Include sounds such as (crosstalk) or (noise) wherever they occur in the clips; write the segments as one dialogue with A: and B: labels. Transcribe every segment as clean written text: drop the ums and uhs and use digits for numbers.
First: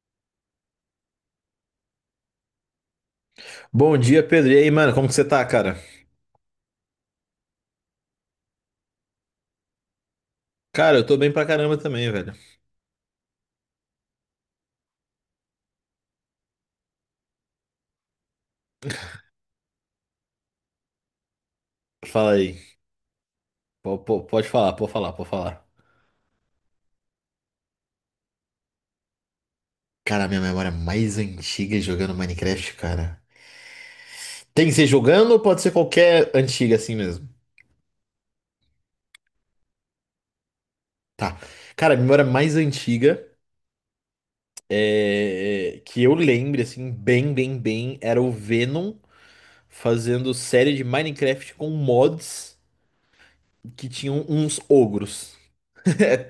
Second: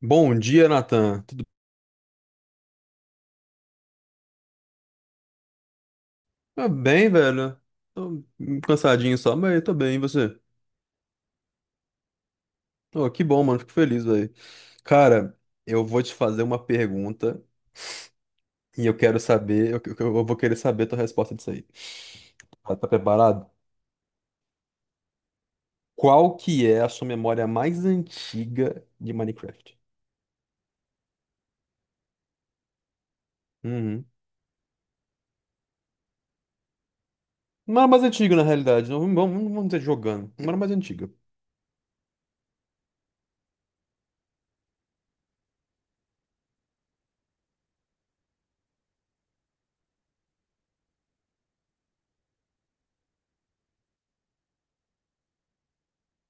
A: Bom dia, Nathan. Tudo
B: Bom dia, Pedro. E aí, mano, como que você tá, cara?
A: tá bem, velho? Tô um cansadinho só, mas tô bem, e você?
B: Cara, eu tô bem pra caramba também, velho.
A: Oh, que bom, mano. Fico feliz, velho. Cara, eu vou te fazer uma pergunta e eu quero saber, eu vou querer saber a tua resposta disso aí.
B: Fala aí.
A: Tá, tá preparado?
B: Pode falar, pode falar, pode falar.
A: Qual que é a sua memória mais antiga de Minecraft?
B: Cara, a minha memória é mais antiga é jogando Minecraft, cara.
A: Uhum.
B: Tem que ser jogando ou pode ser qualquer antiga assim mesmo?
A: Não era mais antiga, na realidade. Não, vamos dizer jogando. Não era mais antiga.
B: Tá. Cara, a memória mais antiga é... que eu lembro, assim, bem, bem, bem, era o Venom fazendo série de Minecraft com mods que tinham uns ogros.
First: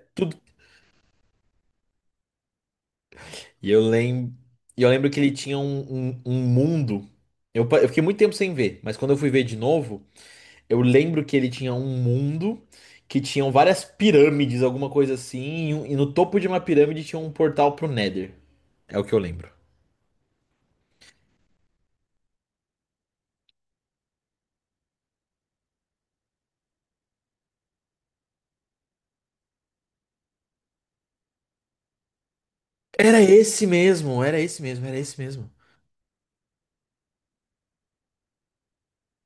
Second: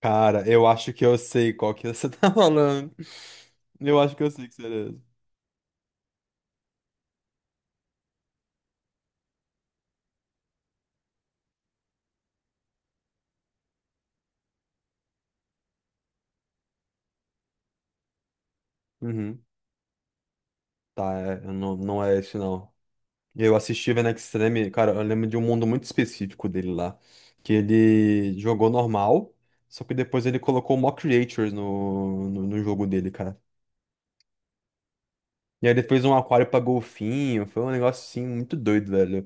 A: Cara, eu acho que eu sei qual que você (laughs) tá falando.
B: E eu
A: Eu acho que eu
B: lembro,
A: sei que será
B: e eu lembro
A: essa.
B: que ele tinha um mundo. Eu fiquei muito tempo sem ver, mas quando eu fui ver de novo, eu lembro que ele tinha um mundo que tinham várias pirâmides, alguma coisa assim, e, e no topo de uma pirâmide tinha um portal pro Nether. É o que eu
A: Uhum.
B: lembro.
A: Tá, eu não, não é esse não. Eu assisti o Extreme, cara, eu lembro de um mundo muito específico dele lá. Que ele jogou normal, só que depois ele colocou mock creatures no jogo dele,
B: Era
A: cara.
B: esse mesmo, era esse mesmo, era esse mesmo.
A: E aí ele fez um aquário pra golfinho, foi um negócio assim muito doido, velho.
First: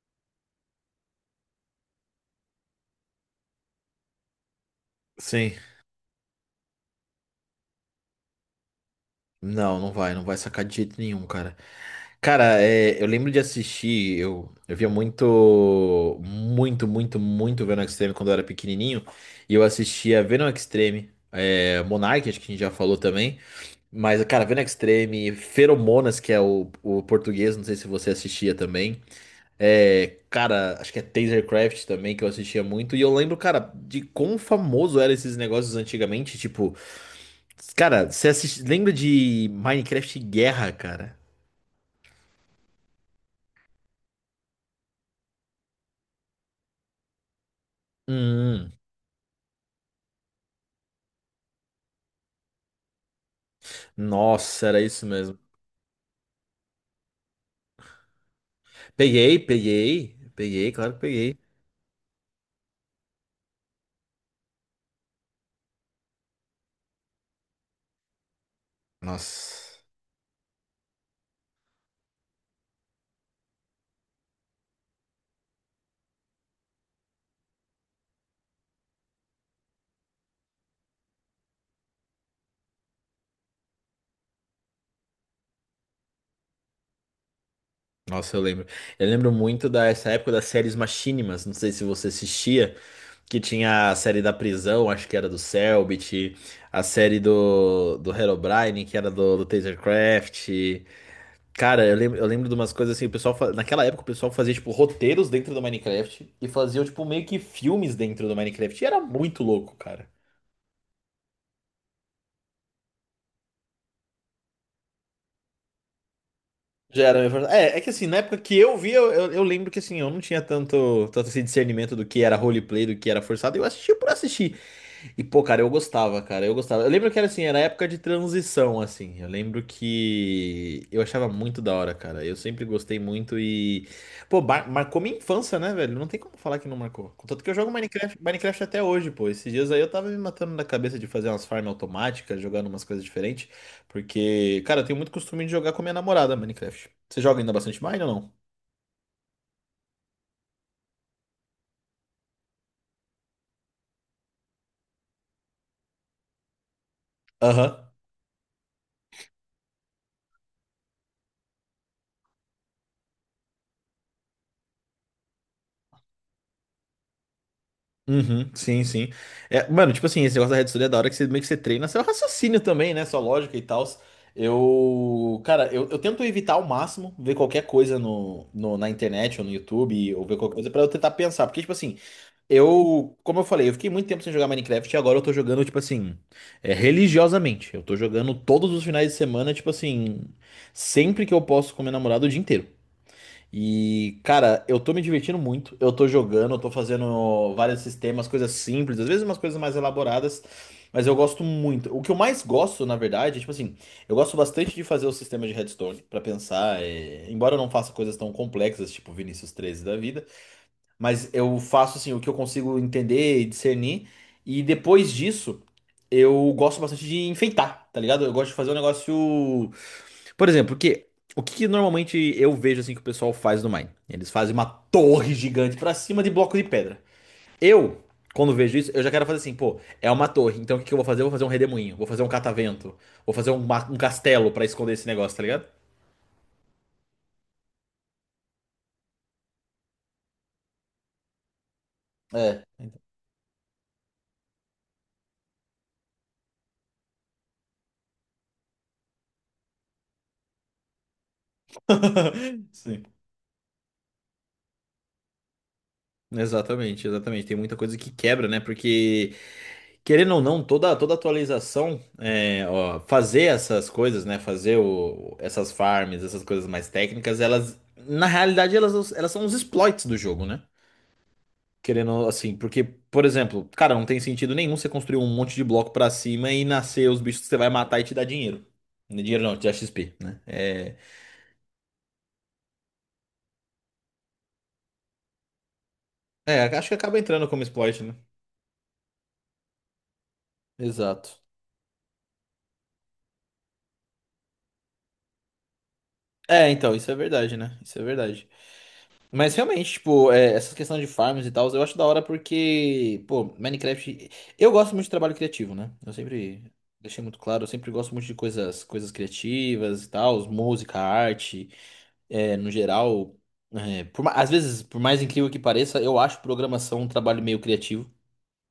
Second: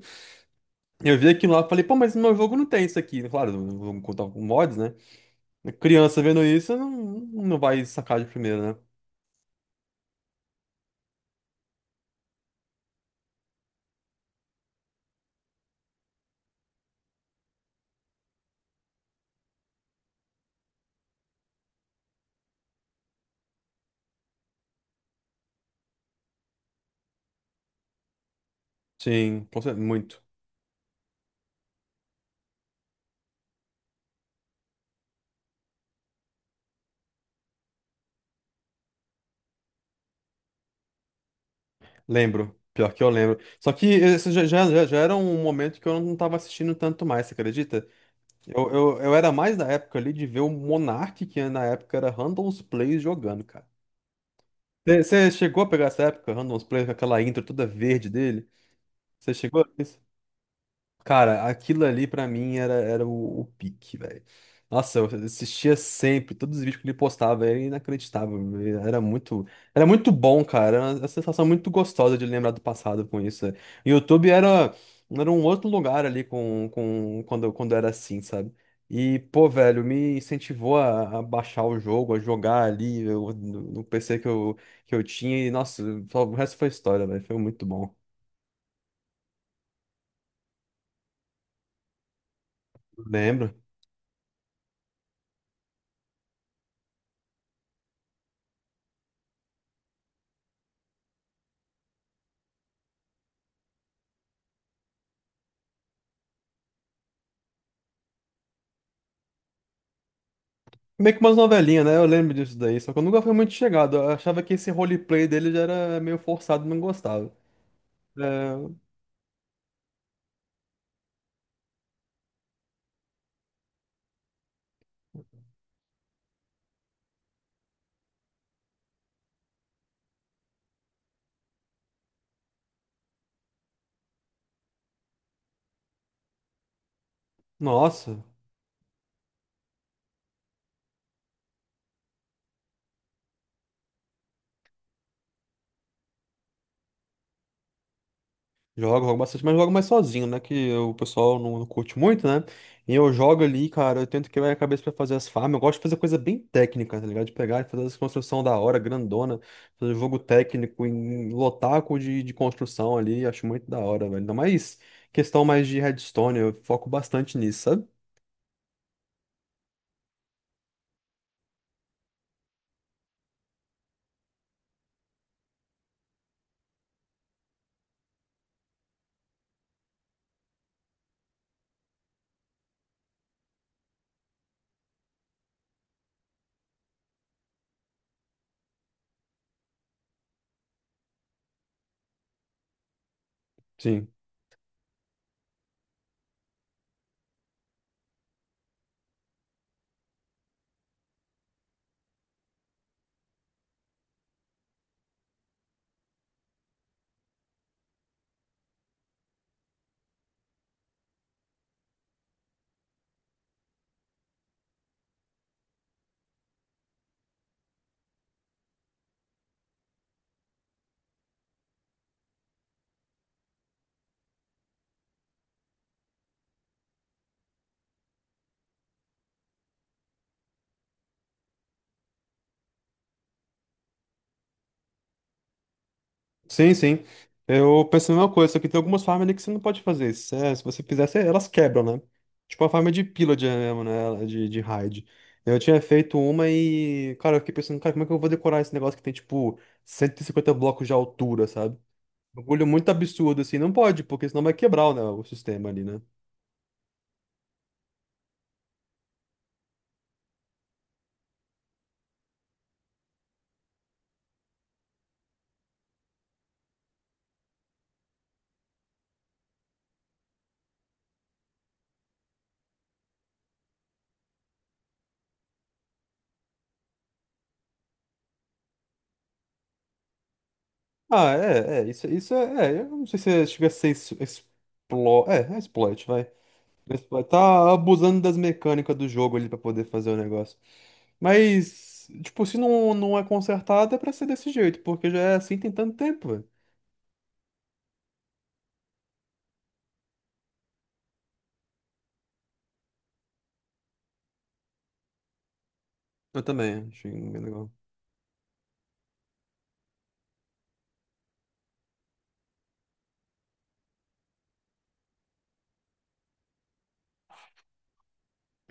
A: Eu vi aquilo lá e falei, pô, mas no meu jogo não tem isso aqui. Claro, vamos contar com mods, né?
B: Sim.
A: Criança vendo isso, não não vai sacar de primeira, né?
B: Não, não vai, não vai sacar de jeito nenhum, cara. Cara, é, eu lembro de assistir, eu via muito, muito, muito, muito Venom Extreme quando eu era pequenininho, e eu assistia Venom Extreme, é, Monarch, acho que a gente já falou também, mas, cara, Venom Extreme, Feromonas, que é o português, não sei se você assistia também,
A: Sim,
B: é,
A: muito.
B: cara, acho que é Tasercraft também, que eu assistia muito, e eu lembro, cara, de quão famoso eram esses negócios antigamente, tipo... Cara, você assiste... lembra de Minecraft Guerra, cara?
A: Lembro. Pior que eu lembro. Só que esse já era um momento que eu não tava assistindo tanto mais, você acredita? Eu,
B: Hum,
A: eu, eu era mais da época ali de ver o Monark, que na época era Random's Plays jogando, cara.
B: nossa, era isso
A: Você
B: mesmo.
A: chegou a pegar essa época, Random's Plays, com aquela intro toda verde dele? Você
B: Peguei,
A: chegou a isso?
B: peguei, peguei, claro que peguei.
A: Cara, aquilo ali pra mim era o pique, velho. Nossa, eu assistia sempre, todos os vídeos que ele postava, era inacreditável. Era muito,
B: Nossa,
A: era muito bom, cara. Era uma sensação muito gostosa de lembrar do passado com isso, né? E o YouTube era um outro lugar ali quando era assim, sabe? E, pô, velho, me incentivou a baixar o jogo, a jogar ali no PC que eu tinha. E, nossa, o resto foi história, velho. Foi muito bom.
B: nossa, eu lembro. Eu lembro muito dessa época das séries Machinimas, não sei se você assistia, que
A: Lembro.
B: tinha a série da prisão, acho que era do Cellbit, a série do Herobrine, que era do Tasercraft. Cara, eu lembro de umas coisas assim, o pessoal, naquela época o pessoal fazia tipo roteiros dentro do Minecraft e faziam tipo meio que filmes dentro do Minecraft. E era muito louco, cara.
A: Meio que umas novelinhas, né? Eu lembro disso daí, só que eu nunca fui muito chegado. Eu achava que esse roleplay dele já era meio forçado, não
B: Já era,
A: gostava.
B: é, que assim, na época que eu
A: É,
B: vi, eu lembro que assim, eu não tinha tanto esse discernimento do que era roleplay, do que era forçado. Eu assistia por assistir. E, pô, cara, eu gostava, cara, eu gostava. Eu lembro que era assim, era época de transição, assim. Eu lembro que eu achava muito da hora, cara. Eu sempre gostei muito e. Pô, marcou minha infância, né, velho? Não tem como falar que não marcou. Contanto que eu jogo Minecraft,
A: nossa,
B: Minecraft até hoje, pô. Esses dias aí eu tava me matando na cabeça de fazer umas farms automáticas, jogando umas coisas diferentes. Porque, cara, eu tenho muito costume de jogar com a minha namorada Minecraft. Você joga ainda bastante Mine ou não?
A: jogo bastante, mas jogo mais sozinho, né? Que o pessoal não curte muito, né? E eu jogo ali, cara, eu tento quebrar a cabeça pra fazer as farms. Eu gosto de fazer coisa bem técnica, tá ligado? De pegar e
B: Aham.
A: fazer as construções da hora, grandona, fazer jogo técnico em lotaco de construção ali, acho muito da hora, velho. Ainda mais questão mais de redstone, eu foco bastante nisso, sabe?
B: Uhum, sim, sim. É, mano, tipo assim, esse negócio da rede social é da hora que você meio que você treina seu raciocínio também, né? Sua lógica e tal. Eu, cara, eu tento evitar ao máximo ver qualquer coisa no, na internet ou no YouTube ou ver qualquer coisa pra eu tentar pensar. Porque, tipo assim, eu, como eu falei, eu fiquei muito tempo sem jogar Minecraft e agora eu tô jogando, tipo assim, é, religiosamente. Eu tô jogando todos os finais de semana, tipo assim, sempre que eu posso com minha namorada o dia inteiro.
A: Sim.
B: E, cara, eu tô me divertindo muito. Eu tô jogando, eu tô fazendo vários sistemas, coisas simples, às vezes umas coisas mais elaboradas, mas eu gosto muito. O que eu mais gosto, na verdade, é, tipo assim, eu gosto bastante de fazer o sistema de Redstone pra pensar, é, embora eu não faça coisas tão complexas, tipo Vinícius treze da vida, mas eu faço assim o que eu consigo entender e discernir. E depois disso, eu gosto bastante de enfeitar, tá ligado? Eu gosto de fazer um negócio por exemplo, porque o que que normalmente eu vejo assim que o pessoal faz no Mine? Eles fazem uma torre gigante pra cima de bloco de pedra. Eu, quando vejo isso, eu já quero fazer assim, pô, é uma torre, então o que que eu vou fazer? Eu vou fazer um redemoinho, vou fazer um catavento, vou fazer um, um castelo pra esconder esse negócio, tá ligado?
A: Sim, sim. Eu pensei na mesma coisa, só que tem algumas farms ali que você não pode fazer isso. É, se você fizer, elas quebram, né?
B: É.
A: Tipo a farm de pillager mesmo, né? De raid. Eu tinha feito uma e, cara, eu fiquei pensando, cara, como é que eu vou decorar esse negócio que tem, tipo, 150 blocos de altura, sabe? Um bagulho
B: (laughs)
A: muito
B: Sim.
A: absurdo, assim. Não pode, porque senão vai quebrar, né, o sistema ali, né?
B: Exatamente, exatamente. Tem muita coisa que quebra, né? Porque querendo ou não, toda atualização, é, ó, fazer essas coisas, né? Fazer essas farms, essas coisas mais técnicas, na realidade, elas são os exploits do jogo, né? Querendo, assim, porque, por exemplo, cara, não tem sentido nenhum você construir um monte de bloco pra cima e nascer os bichos que você vai matar e te dar dinheiro. Dinheiro não, te dá XP, né?
A: Ah, é, é. Isso é, é. Eu não sei se chega a ser exploit. É, é exploit, vai.
B: É, acho que
A: Mas
B: acaba
A: pô,
B: entrando como
A: tá
B: exploit, né?
A: abusando das mecânicas do jogo ali pra poder fazer o negócio.
B: Exato.
A: Mas, tipo, se não é consertado, é pra ser desse jeito, porque já é assim tem tanto tempo, velho.
B: É, então, isso é verdade, né? Isso é verdade. Mas realmente, tipo, é, essa questão de farms e tal, eu acho da hora porque, pô, Minecraft. Eu gosto muito de trabalho criativo, né? Eu
A: Eu
B: sempre
A: também, achei
B: deixei muito
A: bem
B: claro, eu
A: legal.
B: sempre gosto muito de coisas, coisas criativas e tal, música, arte, é, no geral. É, por às vezes, por mais incrível que pareça, eu acho programação um trabalho meio criativo.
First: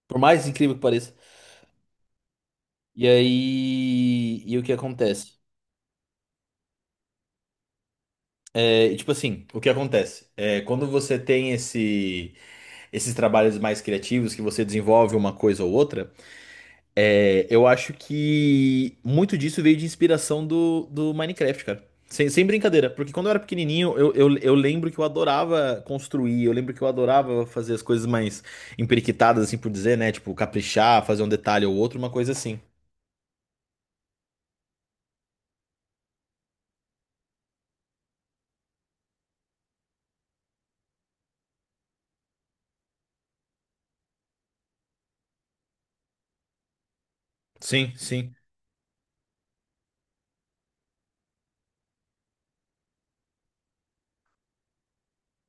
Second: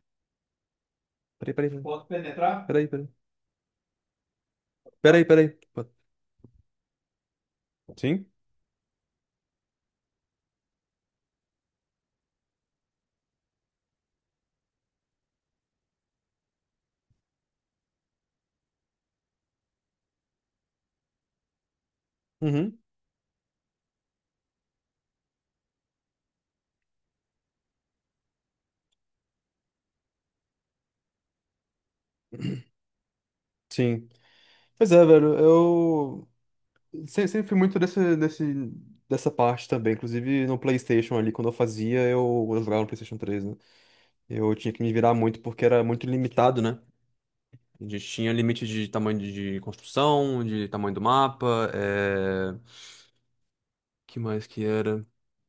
B: Por mais incrível que pareça.
A: Peraí, peraí, peraí. Posso penetrar? Peraí,
B: E
A: peraí.
B: aí. E o que
A: Peraí,
B: acontece?
A: peraí. Pô, sim?
B: É, e tipo assim, o que acontece? É, quando você tem esse. Esses trabalhos mais criativos que você desenvolve uma coisa ou outra, é, eu acho que muito disso veio de inspiração do Minecraft, cara. Sem
A: Uhum.
B: brincadeira, porque quando eu era pequenininho, eu lembro que eu adorava construir, eu lembro que eu adorava fazer as coisas mais emperiquitadas, assim por dizer, né? Tipo, caprichar, fazer um detalhe ou outro, uma coisa assim.
A: Sim. Pois é, velho, eu se- sempre fui muito dessa parte também. Inclusive no PlayStation ali, quando eu fazia, eu jogava no PlayStation 3, né? Eu tinha que me virar muito porque era muito limitado, né? A
B: Sim,
A: gente tinha
B: sim.
A: limite de tamanho de construção, de tamanho do mapa, que mais que era?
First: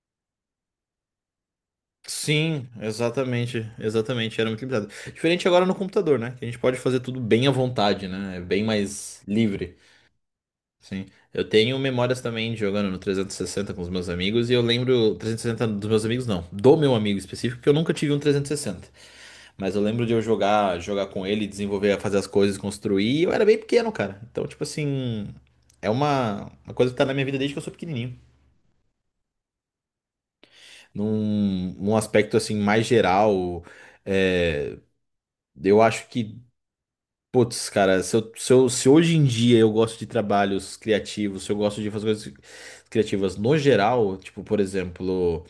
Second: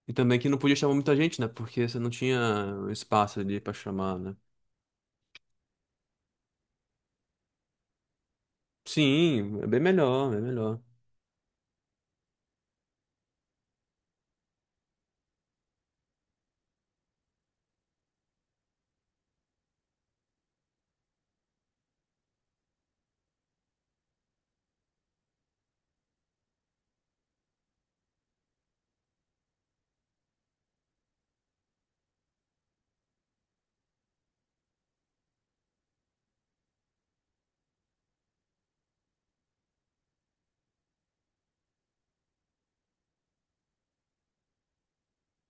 A: E também que não podia chamar muita gente, né? Porque você não tinha
B: Sim,
A: espaço
B: exatamente,
A: ali pra chamar, né?
B: exatamente, era muito limitado. Diferente agora no computador, né? Que a gente pode fazer tudo bem à vontade, né? É bem mais
A: Sim, é
B: livre.
A: bem melhor, é melhor.
B: Sim. Eu tenho memórias também de jogando no 360 com os meus amigos, e eu lembro. 360 dos meus amigos, não. Do meu amigo específico, porque eu nunca tive um 360. Mas eu lembro de eu jogar, jogar com ele, desenvolver, fazer as coisas, construir. E eu era bem pequeno, cara. Então, tipo assim. É uma coisa que tá na minha vida desde que eu sou pequenininho. Num aspecto, assim, mais geral. É, eu acho que. Putz, cara, se hoje em dia eu gosto de trabalhos criativos, se eu gosto de fazer coisas criativas no geral, tipo, por exemplo,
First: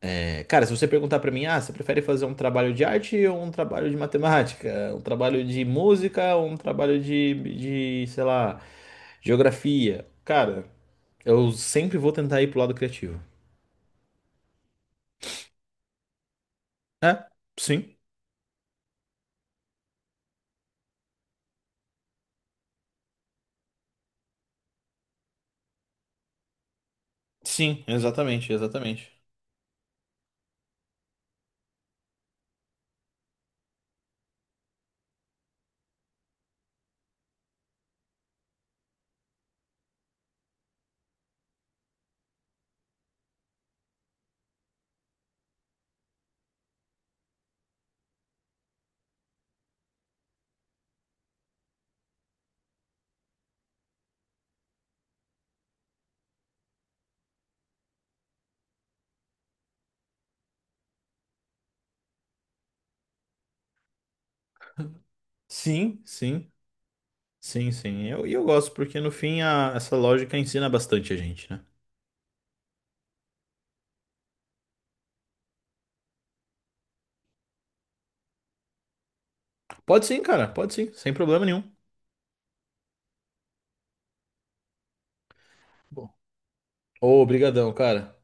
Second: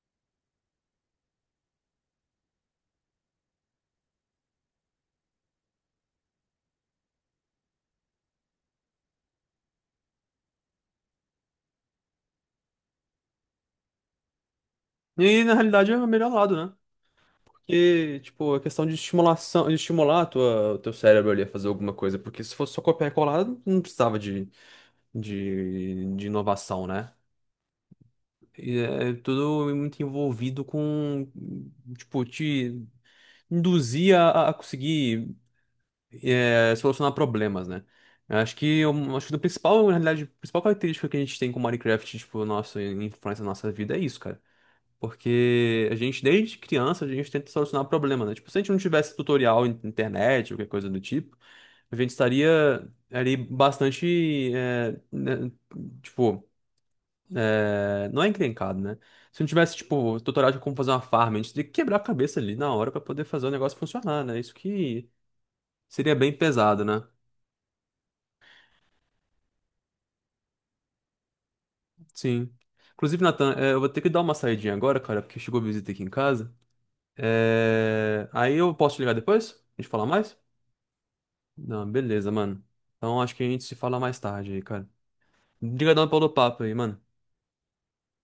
B: é, cara, se você perguntar pra mim, ah, você prefere fazer um trabalho de arte ou um trabalho de matemática, um trabalho de música ou um trabalho de, sei lá, geografia? Cara, eu sempre vou tentar ir pro lado criativo.
A: E na realidade é o melhor lado, né?
B: É, sim,
A: Porque, tipo, é questão de estimulação, de estimular o teu cérebro ali a fazer alguma coisa. Porque se fosse só copiar e colar, não precisava de inovação, né?
B: sim, exatamente,
A: E
B: exatamente.
A: é tudo muito envolvido com, tipo, te induzir a conseguir solucionar problemas, né? Eu acho que do principal, na realidade, a principal característica que a gente tem com Minecraft, tipo, nossa influência na nossa vida é isso, cara. Porque a gente, desde criança, a gente tenta solucionar problema, né? Tipo, se a gente não tivesse tutorial na internet, ou qualquer coisa do tipo, a gente estaria ali bastante, né, tipo, não é encrencado, né? Se não tivesse, tipo, tutorial de como fazer uma farm, a gente teria que quebrar a cabeça ali na hora pra poder fazer o negócio funcionar, né? Isso que
B: Sim,
A: seria bem
B: sim,
A: pesado, né?
B: sim, sim. E eu, gosto, porque no fim essa lógica ensina bastante a gente, né?
A: Sim. Inclusive, Nathan, eu vou ter que dar uma saidinha agora, cara, porque chegou visita aqui em casa. Aí eu posso te ligar depois? A gente fala
B: Pode sim,
A: mais?
B: cara, pode sim, sem problema nenhum.
A: Não, beleza, mano. Então acho que a gente se fala mais tarde aí, cara. Obrigadão
B: Bom,
A: pelo papo aí, mano.
B: ô, obrigadão, cara.